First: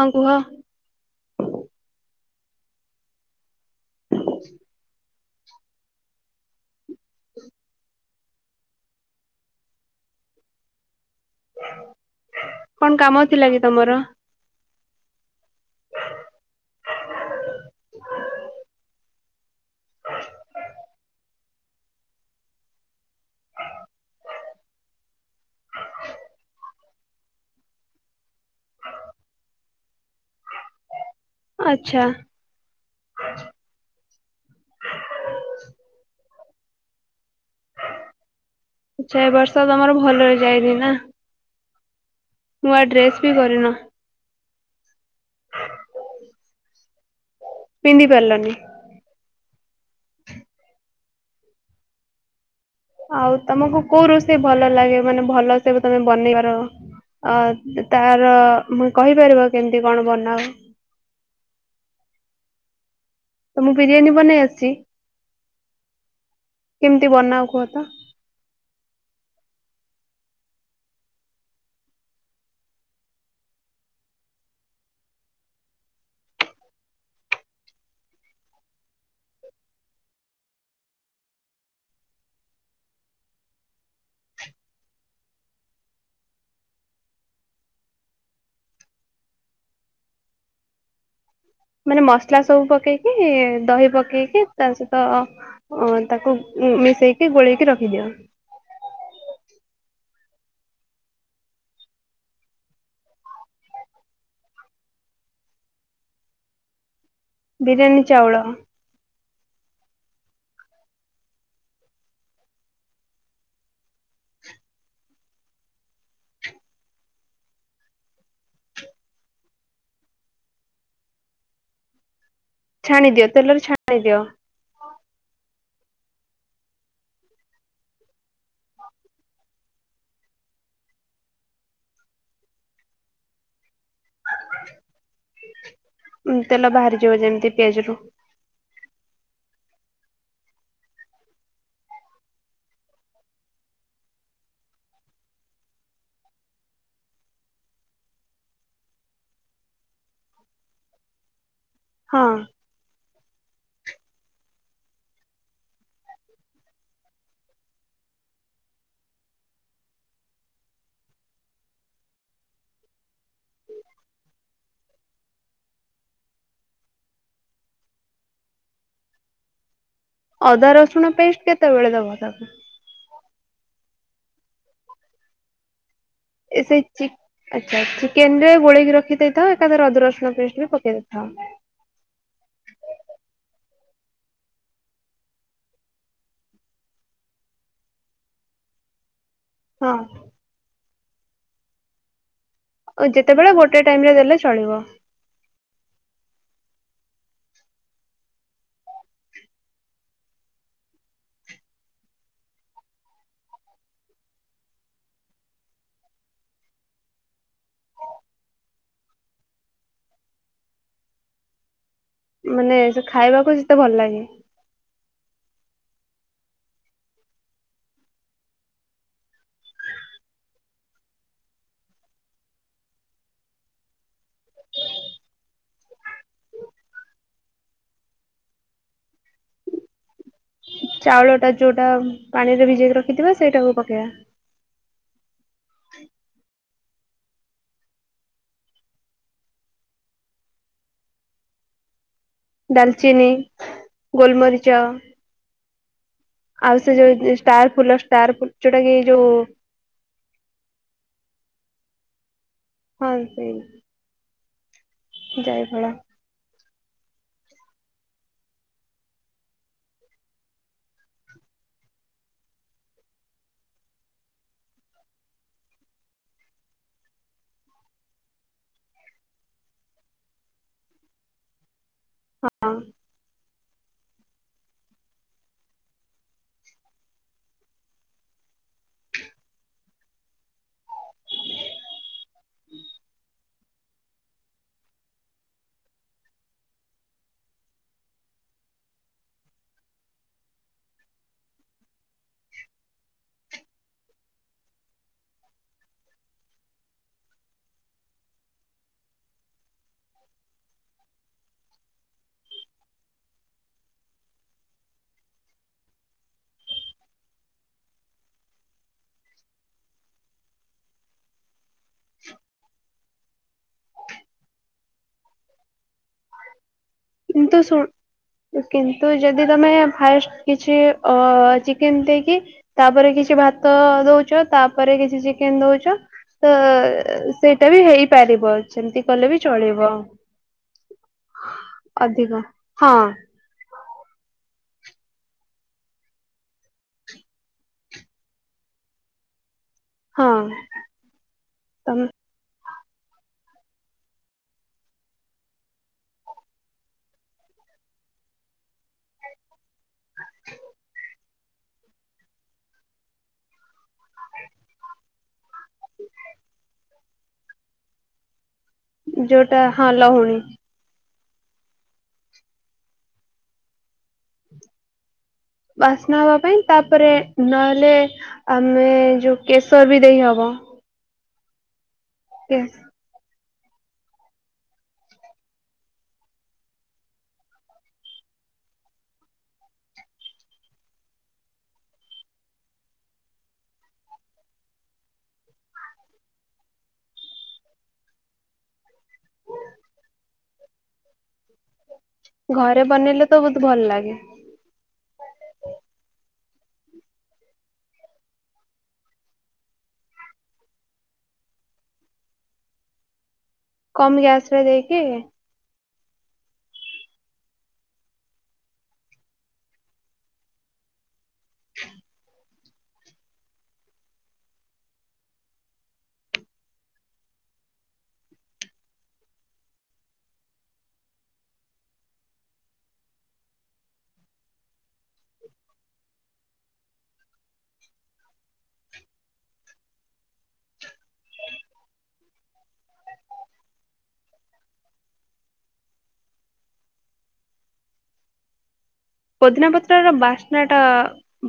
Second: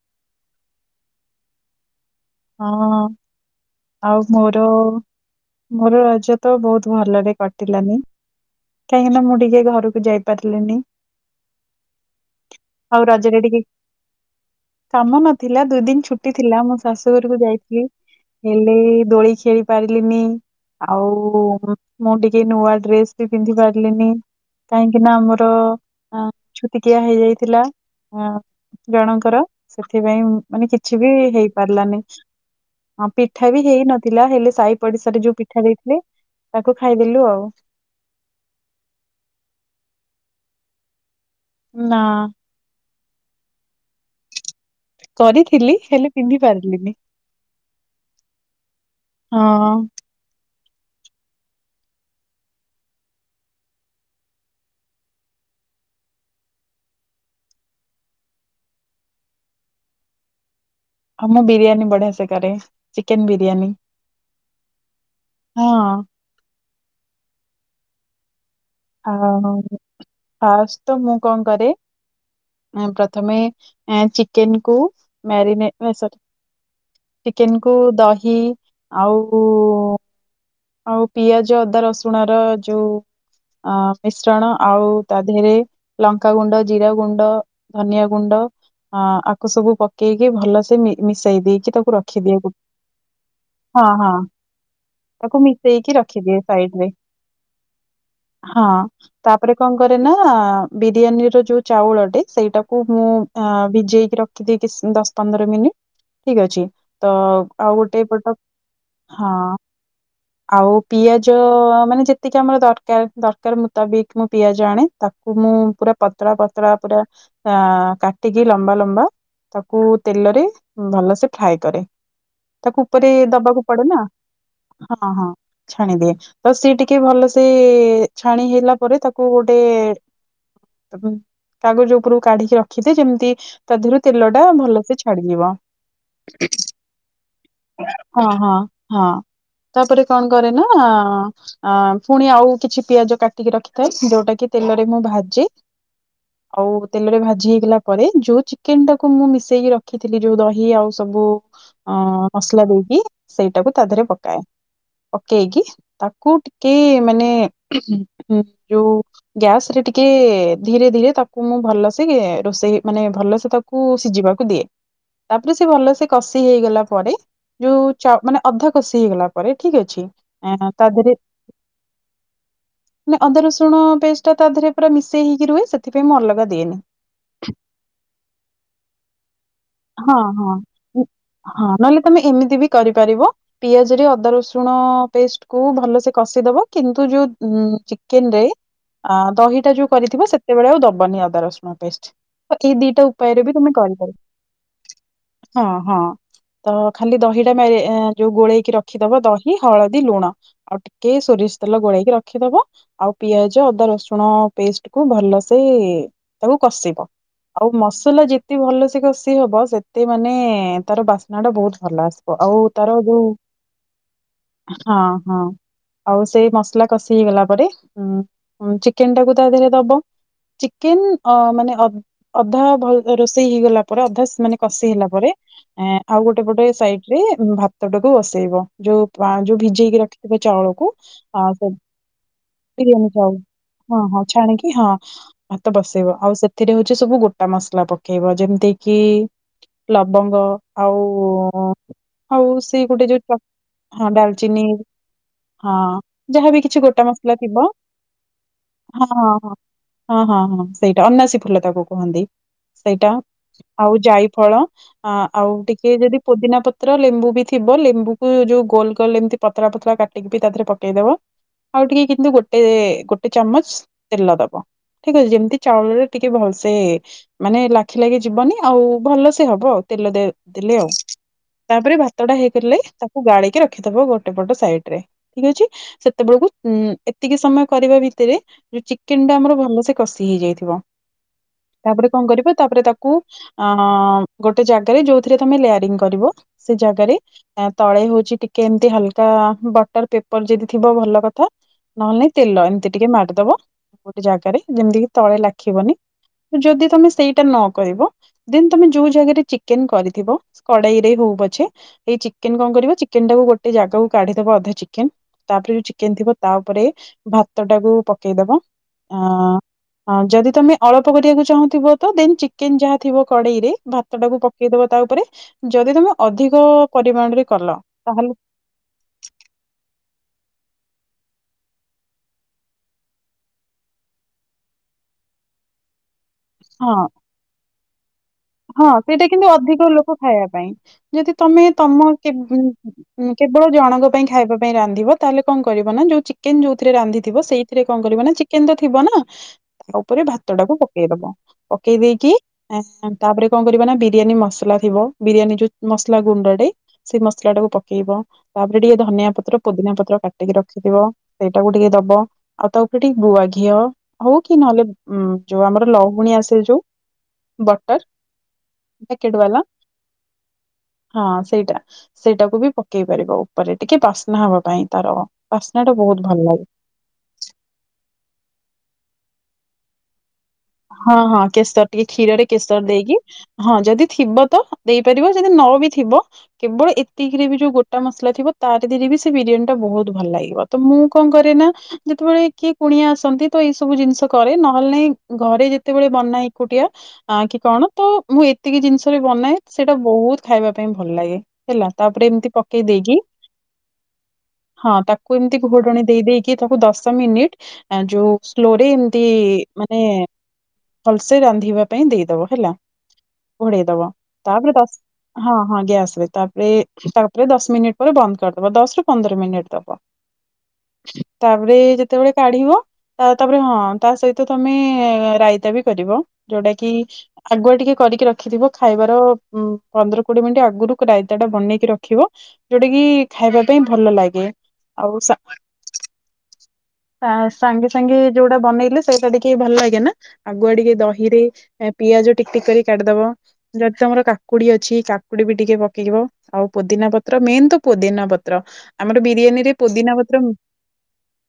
ହଁ କୁହ। ହଁ। ଆଉ ମୋର ମୋର ରଜ ତ ବହୁତ ତୁ ଭଲରେ କଟିଲାନି। କାହିଁକିନା ମୁଁ ଟିକେ ଘରୁକୁ ଯାଇପାରିଲିନି। କଣ ଆଉ କାମ ରଜରେ ଥିଲା କି ଟିକେ ତମର? କାମ ନଥିଲା ଦୁଇ ଦିନି ଛୁଟି ଥିଲା ମୋ ଶାଶ ଶୁ ଘରକୁ ଯାଇଥିଲି ହେଲେ ଦୋଳି ଖେଳି ପାରିଲିନି ଆଉ ମୁଁ ଟିକେ ନୂଆ ଡ୍ରେସ ବି ପିନ୍ଧି ପାରିଲିନି କାହିଁକି ନା ଆମର ଅଁ ଛୁତିକିଆ ହେଇଯାଇଥିଲା ଅଁ ଜଣଙ୍କର ସେଥିପାଇଁ ମ ମାନେ କିଛି ବି ହେଇ ପାରିଲାନି। ଆଚ୍ଛା ହଁ ପିଠା ବି ହେଇ ନଥିଲା ହେଲେ ସାହି ପଡିଶାରେ ଯୋଉ ପିଠା ଦେଇଥିଲେ ତାକୁ ଖାଇଦେଲୁ ଆଉ। ଆଚ୍ଛା ଏ ବର୍ଷ ତମର ଭଲ ରେ ଯାଇନି ନା? ନା। ନୂଆ ଡ୍ରେସ ବି କରିନ। କରିଥିଲି ହେଲେ ପିନ୍ଧି ପାରିଲିନି। ପିନ୍ଧି ପାରିଲନି ହଁ। [unintelligible] ଆଉ ତମକୁ କୋଉ ରୋଷେଇ ଭଲ ଲାଗେ ମାନେ ଭଲସେ ତମେ ବନେଇବାର ଅ ତାର ଉଁ କହିପାରିବ କେମିତି କଣ ବନାଅ? ହଁ ମୁଁ ବିରିୟାନୀ ବଢିଆ ସେ କରେ। ତମୁକୁ ବିରିୟାନୀ ବନେଇ ଆସଛି? ହଁ କେମିତି ବନାଅ କୁହ ତ। ଆ ଫାଷ୍ଟ ତ ମୁଁ କଣ କରେ ଏଁ ପ୍ରଥମେ ଏଁ ଚିକେନ କୁ ମ୍ୟାରିନେ ଏ ସରି ଚିକେନ କୁ ଦହି ଆଉ ଆଉ ପିଆଜ, ଅଦା, ରସୁଣ ର ଯୋଉ ଅ ମିଶ୍ରଣ ଆଉ ତା ଦେହରେ ଲଙ୍କା ଗୁଣ୍ଡ, ଜିରା ଗୁଣ୍ଡ, ଧନିଆ ଗୁଣ୍ଡ ଅଁ ଆକୁ ସବୁ ପକେଇକି ଭଲସେ ମି ମି ମାନେ ମସଲା ସବୁ ପକେଇକି ହଁ ଦହି ହଁ ପକେଇକି ତା ସହିତ ଅ ତାକୁ ମିଶେଇକି ତାକୁ ରଖିଦିଏ ସାଇଡରେ। ମିଶେଇକି ଗୋଳେଇକି ରଖିଦିଅ ହଁ ତାପରେ କଣ କରେ ନା ବିରିୟାନୀ ର ଯୋଉ ଚାଉଳଟେ ସେଇଟାକୁ ମୁଁ ଅ ଭିଜେଇକି ରଖିଦିଏ କି ଦଶ ପନ୍ଦର ମିନିଟ ଠିକ ଅଛି। ତ ଆଉ ବିରିୟାନୀ ଗୋଟେ ଚାଉଳ ପଟ ହଁ। ଆଉ ପିଆଜ ମାନେ ଯେତିକି ଆମର ଦରକାର, ଦରକାର ମୁତାବିକ ମୁଁ ପିଆଜ ଆଣେ ତାକୁ ମୁଁ ପୁରା ପତଳା, ପତଳା ପୁରା କାଟିକି ଲମ୍ବା, ଲମ୍ବା ତାକୁ ତେଲରେ ଭଲସେ ଫ୍ରାଏ କରେ। ତାକୁ ଉପରେ ଛାଣିଦିଅ ତେଲରେ ଦବାକୁ ପଡେ ନା। ଛାଣିଦିଅ ହଁ ଛାଣିଦିଏ। ତ ସିଏ ଟିକେ ଭଲସେ ଛାଣି ହେଇଲା ପରେ ତାକୁ ଗୋଟେ କାଗଜ ଉପରୁକୁ କାଢିକି ରଖିଦିଏ ଯେମିତି ତା ଦେହରୁ ତେଲ ଟା ଭଲସେ ଛାଡ଼ିଯିବ ତେଲ ବାହାରିଯିବ ଯେମିତି ପିଆଜ ରୁ ହଁ, ହଁ, ହଁ। ତାପରେ କଣ କରେ ନା ଅଂ ପୁଣି ଆଉ କିଛି ପିଆଜ କାଟିକି ରଖିଥାଏ ଯୋଉଟା କି ତେଲରେ ମୁଁ ଭାଜେ ଆଉ ତେଲରେ ଭାଜି ହେଇଗଲା ପରେ ଯୋଉ ଚିକେନ ଟାକୁ ମୁଁ ମିଶେଇକି ରଖିଥିଲି ଯୋଉ ଦହି ଆଉ ସବୁ ଅଂ ହଁ ମସଲା ଦେଇକି ସେଇଟାକୁ ତା ଦେହରେ ପକ ପକେଇକି, ତାକୁ ଟିକେ ମାନେ ଯୋଉ ଗ୍ୟାସ ରେ ଟିକେ ଧୀରେ, ଧୀରେ ତାକୁ ମୁଁ ଭଲସେ ରୋଷେଇ ମାନେ ଭଲସେ ତାକୁ ସିଝିବାକୁ ଦିଏ ତାପରେ ସେ ଭଲସେ କଷି ହେଇଗଲା ପରେ ଯୋଉ ମାନେ ଅଧା କଷି ହେଇଗଲା ପରେ ଠିକ୍ ଅଛି। ଅଦା ରସୁଣ ପେଷ୍ଟ କେତେବେଳେ ଦବ ତାକୁ ଅଦା ରସୁଣ ପେଷ୍ଟ ତା ଦେରେ ପୁରା ମିଶେହେଇକି ରୁହେ। ସେଥିପାଇଁ ମୁଁ ଅଲଗା ଏ ଦିଏନି। ସେଇ ଚିକ ଆଛା ଚିକେନ ରେ ଗୋଳେଇକି ରଖି ଦେଇେଇଥାଉ ଏକାଥରେ ଅଦା ହଁ ରସୁଣ ହଁ ପେଷ୍ଟ ବି ପକେଇ ଉଁ, ଦେଇଥାଉ। ପିଆଜ ରେ ଅଦା ରସୁଣ ପେଷ୍ଟ କୁ ଭଲସେ କଷିଦବ କିନ୍ତୁ ଯୋଉ ଚିକେନରେ ଆଁ ଦହିଟା ଯୋଉ ହଁ କରିଥିବ ସେତେବେଳେ ଆଉ ଦବ। ବନି ଅଦା ରସୁଣ ପେଷ୍ଟ ଏଇ ଦିଟା ଉପାୟରେ ଯେତେବେଳେ ବି ତମେ ଗୋଟେ ଟାଇମ ରେ କରିପାରିବ। ଦେଲେ ଚଳିବ ହଁ, ହଁ ତ ଖାଲି ଦହିଟା ପାଇଲେ ଏଁ ଯୋଉ ଗୋଳେଇକି ରଖିଦବ ଦହି ହଳଦୀ ଲୁଣ, ଆଉ ଟିକେ ସୋରିଷ ତେଲ ଗୋଳେଇକି ରଖିଦବ, ଆଉ ପିଆଜ ଅଦା ରସୁଣ ପେଷ୍ଟ କୁ ଭଲସେ ତାକୁ କଷିବ, ଆଉ ମସଲା ଯେତେ ଭଲସେ କଷି ହବ ସେତେ ମାନେ ତାର ବାସ୍ନା ଟା ବହୁତ ଭଲ ଆସିବ ଆଉ। ସେ ତାର ସେ ଯୋଉ ଖାଇବାକୁ ସେତେ ଭଲ ଲାଗେ। ହଁ ହଁ ଆଉ ସେଇ ମସଲା କଷି ହେଇଗଲା ପରେ ଉ ଚିକେନ ଟାକୁ ତା ଦେହରେ ଦବ। ଚିକେନ ଅ ମାନେ ଅଧା ଭଲ ରୋଷେଇ ହେଇଗଲା ପରେ ଅଧା ମାନେ କଷି ହେଲା ପରେ ଆଉ ଗୋଟେ ପଟେ ସାଇଡରେ ଭ ଭାତଟା କୁ ବସେଇବ ଯୋଉ, ଯୋଉ ଭିଜେଇକି ରଖିଥିବା ଚାଉଳକୁ ଚାଉଳ ଆ ଟା ସେ ଯୋଉଟା ପାଣିରେ ଭିଜେଇକି ବିରିୟାନୀ ହଁ, ରଖିଥିବା ସେଇଟାକୁ ପକେଇବା ହଁ ଛାଣିକି ହଁ। ହଁ ଭାତ ବସେଇିବ ଆଉ ସେ ଏଥିରେ ହଉଛି ସବୁ ଗୋଟା ମସଲା ପକେଇବ ଯେମିତି କିି ଲବଙ୍ଗ ଆଉ ହଉ ସେ ଗୋଟେ ଡାଲଚିନି ଯୋଉ ହଁ ଡାଲଚିନି ଗୋଲମରିଚ ହଁ ଯାହାବି ଆଉ କିଛି ସେ ଗୋଟା ଯୋଉ ମସଲା ହଁ, ଷ୍ଟାର ଫୁଲ ଷ୍ଟାର ଫୁଲ ଯୋଉଟା କି ହଁ, ଯୋଉ ହଁ, ହଁ, ହଁ, ହଁ ସେଇଟା ଅନାସୀ ଫୁଲ ତାକୁ କହନ୍ତି। ସେଇଟା। ହଁ ସେଇ ଆଉ ଯାଇ ଫଳ ହ ଆଉ ଯାଇ ଫଳ ଟିକେ ଯଦି ପୋଦିନା ପତ୍ର ପତ୍ର ଲେମ୍ବୁ ବି ଥିବ ଲେମ୍ବୁକୁ ଯୋଉ ଗୋଲ କଲେ ଏମିତି ପତଳା ପତଳା କାଟିକି ତାଥେର ରେ ପକେଇଦବ। ଆଉ ଟିକେ କିନ୍ତୁ ଗୋଟେ ଗୋଟେ ଚାମଚ ତେଲ ଦବ ଠିକ ଅଛି ଯେମିତି ଚାଉଳରେ ଟିକେ ଭଲସେ ମାନେ ଲାଖି ଲାଗି ଯିବନି ଆଉ ଭଲସେ ହବ ଆଉ ତେଲ ଦେଲେ ଆଉ ତାପରେ କତଟା ହଁ ହେଇିଲ ତାକୁ ଗାେଇିକି ରଖ ରଖି ଗୋଟେ ପଟ ସାଇଡ ରେ ଠିକ ଅଛି ସେତେବେଳକୁ ଏତିକି ସମୟ କରିବା ଭିତରେ ଯଉ ଚିକେନ ଟା ଆମର ଭଲସେ କଷି ହେଇଯାଇଥିବ ତାପରେ କଣ କରିବ ତାପରେ ତାକୁ ଅ ଗୋଟେ ଜାଗାରେ ଯୋଉଥିରେ ତମେ ଲେୟାରିଙ୍ଗ କରିବ ସେ ଜାଗାରେ ତଳେ ହଉଛି ଟିକେ ଏମିତି ହାଲକା ବଟର ପେପର ଯଦି ଥିବ ଭଲ କଥା। ନହେଲୋଇ ତେଲ ଏମିତି ଟିକେ ମାାରିଦବ ଗୋଟେ ଜାଗାରେ ଯେମିତି କି ତଳେ ଲାଖିବନି ଯଦି ତମେ ସେଇଟା ନ କରିବ ଦେନ ତମେ ଯୋଉ ଜାଗାରେ ଚିକେନ କରିଥିବ କଡେଇରେ ହଉ ପଛେ ଏଇ ଚିକେନ କଣ କରିବ ଚିକେନ ଟାକୁ ଗୋଟେ ଜାଗାକୁ କାଢିଦବ ଅଧା ଚିକେନ ତାପରେ ଯୋଉ ଚିକେନ ଥିବ ତା ଉପରେ ଭାତ ଟାକୁ ପକେଇଦବ ଅ ଯଦି ତମେ ଅଳ୍ପ କରିବାକୁ ଚାହୁଁ ଥ ତ ଦେ ଚିକେନ ଯାହା ଥିବ କଡ଼େଇ ରେ ଭାତ ଟାକୁ ପକେଇଦବ ତା ଉପରେ ଯଦି ତମେ ଅଧିକ ପରିମାଣରେ କିନ୍ତୁ କଲ ତାହେଲେ ଶ କିନ୍ତୁ ଯଦି ତମେ ଫାଇ କିଛି ଅ ଚିକେନ ଦେଇକି ତାପରେ କିଛି ଭାତ ଦଉଛ ତାପରେ କିଛି ଚିକେନ ଦଉଛ ତ ହଁ ସେଇଟା ବି ହେଇ ହଁ ସେଇଟା କିନ୍ତୁ ଅଧିକ ଲୋକ ଖାଇବା ପାଇଁ ଯଦି ତମେ ତ ଅଧିକ ହଁ କେବଳ ଜଣ ଗ ଖାଇବା ପାଇଁ ରାନ୍ଧିବ ତାହେଲେ କଣ କରିବ ନା ଯୋଉ ଚିକେନ ଯୋଉଥିରେ ରାନ୍ଧିଥିବ ସେଇଥିରେ କଣ କରିବ ନା ଚିକେନ ତ ଥିବ ନା। ତା ଉପରେ ହଁ ଭାତ ଟାକୁ ପକେଇ ଦବ ପକେଇ ତମେ ଦେଇକି ଆ ତାପରେ କଣ କରିବା ନା ବିରିୟାନୀ ମସଲା ଥିବ ବିରିୟାନୀ ଯୋଉ ମସଲା ଗୁଣ୍ଡଟେ ସେଇ ମସଲା ଟାକୁ ପକେଇବ ତାପରେ ଟିକେ ଧନିଆ ପତ୍ର ପୋଦିନାଆ ପତ୍ର କାଟିକି ରଖିଥିବ ସେଇଟାକୁ ଟିକେ ଦବ ଆଉ ତା ଉପରେ ଟିକେ ଗୁଆ ଘିଅ ହଉ କି ନହଲେ ଉଁ ଯୋଉ ଆମର ଲହୁଣୀ ଆସିଲ ଯୋଉ ବଟର ପ୍ୟାକେଟ ବାଲା ଯୋଉଟା ହଁ ଲହୁଣୀ ହଁ ସେଇଟା ସେଇଟାକୁ ବି ପକେଇ ପାରିବ ଉପରେ ଟିକେ ବାସ୍ନା ହବା ପାଇଁ ତାର ଟା ବାସ୍ନା ବହୁତ ହବା ଭଲ ଲାଗେ। ପାଇଁ ତାପରେ ନହେଲେ ଆମେ ଯୋଉ କେଶର ବି ଦେଇହେବ। ହଁ ହଁ କେଶର ଟିକେ କ୍ଷୀରରେ କେଶର ଦେଇକି ହଁ ଯଦି ଥିବ ତ ଦେଇପାରିବ ଯଦି ନ ବି ଥିବ କେବଳ ଏତିକିରେ ବି ଯୋଉ ଗୋଟା ମସଲା ଥିବ ତାର ଦେିରେ ବି ସେ ବିରିୟାନୀ ଟା ବହୁତ ଭଲ ଲାଗିବ ତ ମୁଁ କଣ କରେ ନା ଯେତେବେଳେ କିଏ କୁଣିଆ ଆସନ୍ତି ତ ଏଇ ସବୁ ଜିନିଷ କରେ ନହେଲେ ନାଇଁ। ଘରେ ଯେତେବେଳେ ବନାଏ ଏକୁଟିଆ କି କଣ ତ ମୁଁ ଏତିକି ଜିନିଷ ବି ବନାଏ ସେଇଟା ବହୁତ ଖାଇବା ପାଇଁ ଭଲ ଲାଗେ ହେଲା। ତାପରେ ଏମିତି ପକେଇ ଘରେ ଦେଇକି ବନେଇଲେ ତ ବହୁତ ଭଲ ଲାଗେ ହଁ ତାକୁ ଏମିତି ଘୋଟଣୀ ଦେଇ ଦେଇକି ତାକୁ ଦଶ ମିନିଟ ଯୋଉ ସ୍ଲୋରେ ଏମିତି ଭଲସେ ରାନ୍ଧିବା ପାଇଁ ଦେଇଦବ ହେଲା। ଘୋଡ଼େଇ ଦବ କମ ଗ୍ୟାସ ରେ ତାପର ଦ ଦେଇକି ହଁ ହଁ ଗ୍ୟାସ ତାପରେ ତାପରେ ଦଶ ମିନିଟ ପରେ ବନ୍ଦ କରିଦବ ଦଶ ରୁ ପନ୍ଦର ମିନିଟ ଦବ ତାପରେ ଯେତେବେଳେ କାଢିବ ତାପରେ ହଁ ତା ସହିତ ତମେ ରାଇତା ବି କରିବ ଯୋଉଟା କି ଆଗୁଆ ଟିକେ କରିକି ରଖିଥିବ ଖାଇବାର ଉ ପନ୍ଦର କୋଡିଏ ମିନିଟ ଆଗରୁ ରାଇତା ଟା ବନେଇକି ରଖିବ ଯୋଉଟା କି ଖାଇବା ପାଇଁ ଭଲ ଲାଗେ ଆଉ ସ ଆ ସାଙ୍ଗେ ସାଙ୍ଗେ ଯୋଉଟା ବନେଇଲେ ସେଇଟା ଟିକେ ଭଲ ଲାଗେ ନା ଆଗୁଆ ଟିକେ ଦହିରେ ପିଆଜ ଟିକ ଟିକ କରି କାଢିଦବ ଯଦି ତମର କାକୁଡି ଅଛି କାକୁଡି ବି ଟିକେ ପକେଇିବ ଆଉ ପୋଦିନା ପତ୍ର ମେନ ତ ପୋଦିନା ପତ୍ର ଆମର ବିରିୟାନୀ ପଦିନା ରେ ପତ୍ର ର ପୋଦିନା ବାସ୍ନା ଟା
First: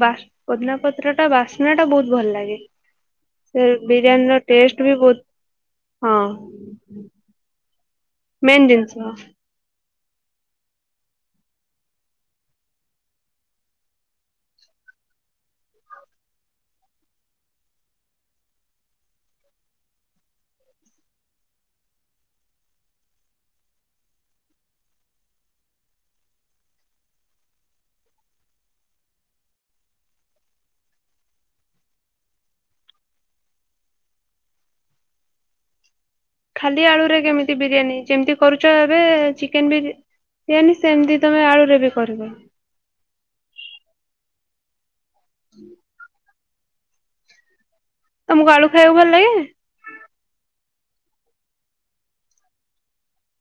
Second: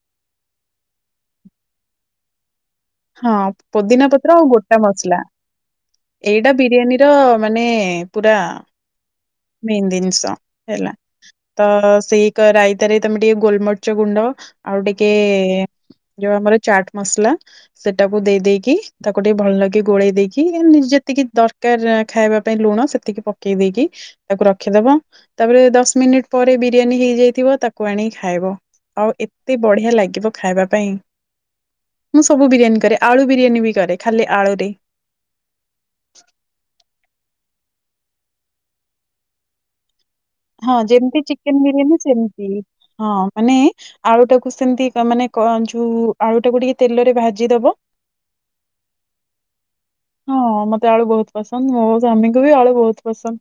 ବା ପଦିନା ପତ୍ର ଟା ବାସ୍ନା ଟା ବହୁତ ଭଲ ଲାଗେ। ହ। ହଁ ପୋଦିନା ପତ୍ର ଆଉ ଗୋଟା ବି ମସଲା ବହୁତ ହଁ ଏଇଟା ବିରିୟାନୀର ମାନେ ପୁରା ମେନ୍ ଜିନିଷ ମେନ୍ ଜିନିଷ ହେଲା ତ ସେଇ ଏକ ରାଇତାରେ ତମେ ଟିକେ ଗୋଲମରିଚ ଗୁଣ୍ଡ ଆଉ ଟିକେ ଯୋଉ ଆମର ଚାଟ ମସଲା ସେଟାକୁ ଦେଇ ଦେଇେଇକି ତାକୁ ଟିକେ ଭଲ ଲାଗି ଗୋଳେଇ ଦେଇକି ଯେତିକି ଦରକାର ଖାଇବା ପାଇଁ ଲୁଣ ସେତିକି ପକେଇ ଦେଇକି ତାକୁ ରଖିଦବ ତାପରେ ଦଶ ମିନିଟ ପରେ ବିରିୟାନୀ ହେଇଯାଇଥିବ ତାକୁ ଆଣିକି ଖାଇବ ଆଉ ଏତେ ବଢିଆ ଲାଗିବ ଖାଇବା ପାଇଁ ମୁଁ ସବୁ ବିରିୟାନୀ କରେ ଆଳୁ ବିରିୟାନୀ ବି କରେ ଖାଲି ଆଳୁରେ ଖାଲି ଆଳୁରେ କେମିତି ବିରିୟାନୀ ଯେମିତି କରୁଛ ଏବେ ଚିକେନ ବି ହଁ ବିରିୟାନୀ ସେମିତି ଯେମିତି ତମେ ଚିକେନ ଆଳୁରେ ବିରିୟାନୀ କରିବ ସେମିତି ହଁ ମାନେ ଆଳୁଟାକୁ ସେମିତି ତମାନେ କଣଛୁ ଆଳୁ ଟାକୁୁ ଟିକେ ତେଲରେ ଭାଜିଦବ ତମକୁ ଆଳୁ ଖାଇବାକୁ ଭଲ ଲାଗେ? ତେ ଆଳୁ ବହୁତ ପସନ୍ଦ ମୋ ସ୍ୱାମୀଙ୍କୁ ବି ଆଳୁ ବହୁତ ପସନ୍ଦ।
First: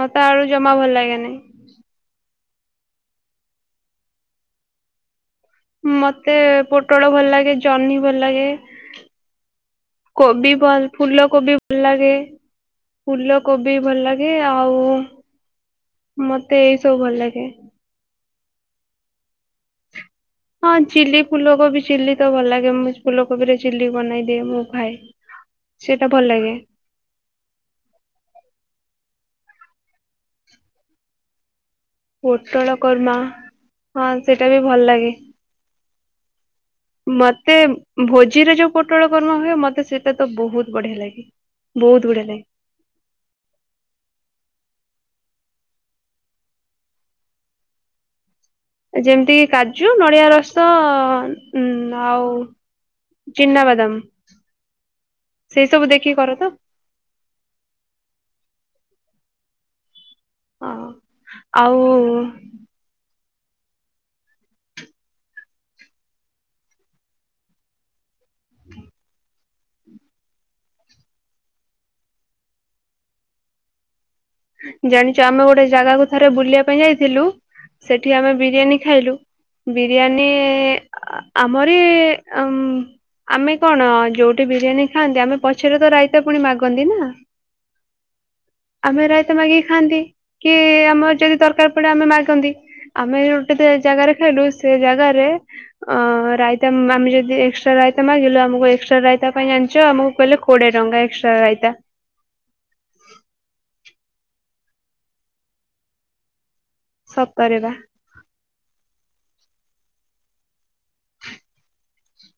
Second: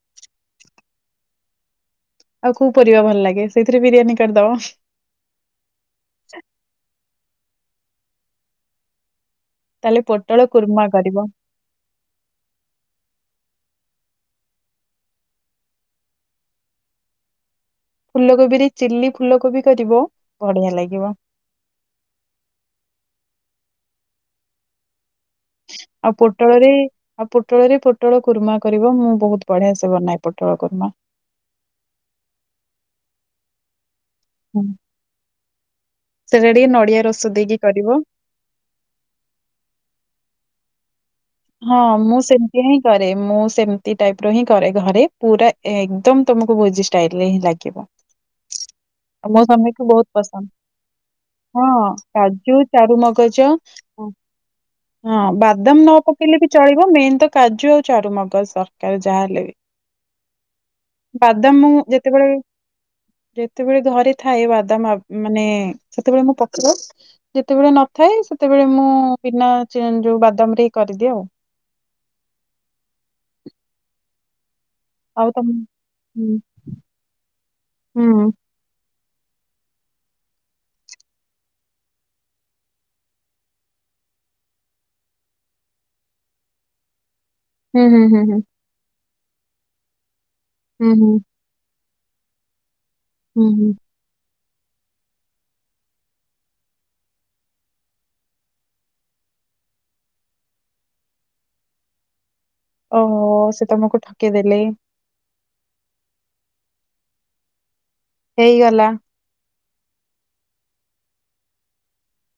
ମତେ ଆଳୁ ଜମା ଭଲ ଲାଗେ ନାଇଁ ଆଉ କୋଉ ପରିବା ଭଲ ଲାଗେ ସେଇଥିରେ ବିରିୟାନୀ କରିଦବ ମତେ ପୋଟଳ ଭଲ ଲାଗେ ଜହ୍ନୀ ଭଲ ଲାଗେ ତାହେଲେ ପୋଟଳ କବି କୁର୍ମା ଭଲ କରିବ। ଫୁଲ କୋବି ଭଲ ଲାଗେ ଫୁଲ କୋବି ବି ଭଲ ଲାଗେ ଆଉ ମତେ ଏଇ ସବୁ ଭଲ ଲାଗେ ଫୁଲକୋବିରେ ଚିଲ୍ଲି ଫୁଲକୋବି କରିବ ବଢିଆ ହଁ ଲାଗିବ ଚିଲି ଫୁଲକୋବି ଚିଲି ତ ଭଲ ଲାଗେ ମୁ ଫୁଲକୋବିରେ ଚିଲି ବନେଇଦିଏ ମୁଁ ଖାଏ। ସେଇଟା ଆଉ ଭଲ ଲାଗେ ପୋଟଳରେ ଆଉ ପୋଟଳରେ ପୋଟଳ କୁର୍ମା କରିବ ମୁଁ ବହୁତ ବଢିଆ ସେ ବନାହି ପୋଟଳକୁର୍ମା ପୋଟଳ କରର୍ମା ହଁ ସେଇଟା ବି ହୁଁ ଭଲ ଲାଗେ ସେଟା ଟିକେ ନଡିଆ ରସ ମତେ ଦେଇକି କରିବ। ଭୋଜିର ଯୋଉ ପୋଟଳ କର୍ମା ହୁଏ ମତେ ସେଇଟା ତ ବହୁତ ବଢିଆ ଲାଗେ। ହଁ ବହୁତ ମୁଁ ବଢିଆ ଲାଗେ ସେମିତି ହିଁ କରେ ମୁଁ ସେମିତି ଟାଇପ ର ହିଁ କରେ ଘରେ ପୁରା ଏକଦମ ତମକୁ ଭୋଜି ଷ୍ଟାଇଲରେ ହିଁ ଲାଗିବ। ଯେମିତି ମୋ କି ସମାମୀକୁ କାଜୁ ବହୁତ ନଡିଆ ପସନ୍ଦ ରସ ଉଁ ହଁ ଆଉ କାଜୁ ଚାରୁମଗଜ ଚିନାବାଦାମ ହଁ ସେଇ ବାଦାମ ସବୁ ନ ଦେଖିକି ପ କର ଲେ ବି ତ ଚଳିବ ମେନ ତ କାଜୁ ଆଉ ଚାରୁମଗ ସ କା ଯାହା ହେଲେ ବି ହଁ ବାଦାମ ଆଉ ଯେତେବେଳେ ଯେତେବେଳେ ଘରେ ଥାଏ ବାଦାମ ମାନେ ସେତେବେଳେ ମୁଁ ପକେଇବ ଯେତେବେଳେ ନଥାଏ ସେତେବେଳେ ମୁଁ ବିନା ଯୋଉ ବାଦାମ ରେ କରିଦଉ। ଜାଣିଛୁ ଆମେ ଗୋଟେ ଜାଗାକୁ ଥରେ ହୁଁ ବୁଲିବା ପାଇଁ ଯାଇଥିଲୁ ହୁଁ ସେଠି ଆମେ ବିରିୟାନୀ ଖାଇଲୁ। ବିରିୟାନୀ ଆମରି ଉ ଆମେ କଣ ଯୋଉଠି ବିରିୟାନୀ ଖାଆନ୍ତି ଆମେ ପଛରେ ତ ରାଇତା ପୁଣି ମାଗନ୍ତି ନା। ହୁଁ ହୁଁ ହୁଁ ହୁଁ। ଆମେରା ମାଗି ଖାଆନ୍ତି। କି ହୁଁ ଆମର ଯଦି ଦରକାର ଏପଟେ ଆମେ ମାଗନ୍ତି। ଆମେ ହୁଁ ଗୋଟେ ହୁଁ। ଜାଗାରେ ଖାଇଲୁ। ସେ ଜାଗାରେ ରାଇତା ଆମେ ଯଦି ଏକ୍ସଟ୍ରା ରାଇତା ମାଗିଲୁ ଆମକୁ ଏକ୍ସଟ୍ରା ରାଇତା ପାଇଁ ଆଣିଛ ଆମକୁ କହିଲେ କୋଡିଏ ଟଙ୍କା ଏକ୍ସଟ୍ରା ରାଇତା। ଓହୋ ସେ ତମକୁ ଠକେଇଦେଲେ। ସତରେ ବା। ହେଇଗଲା।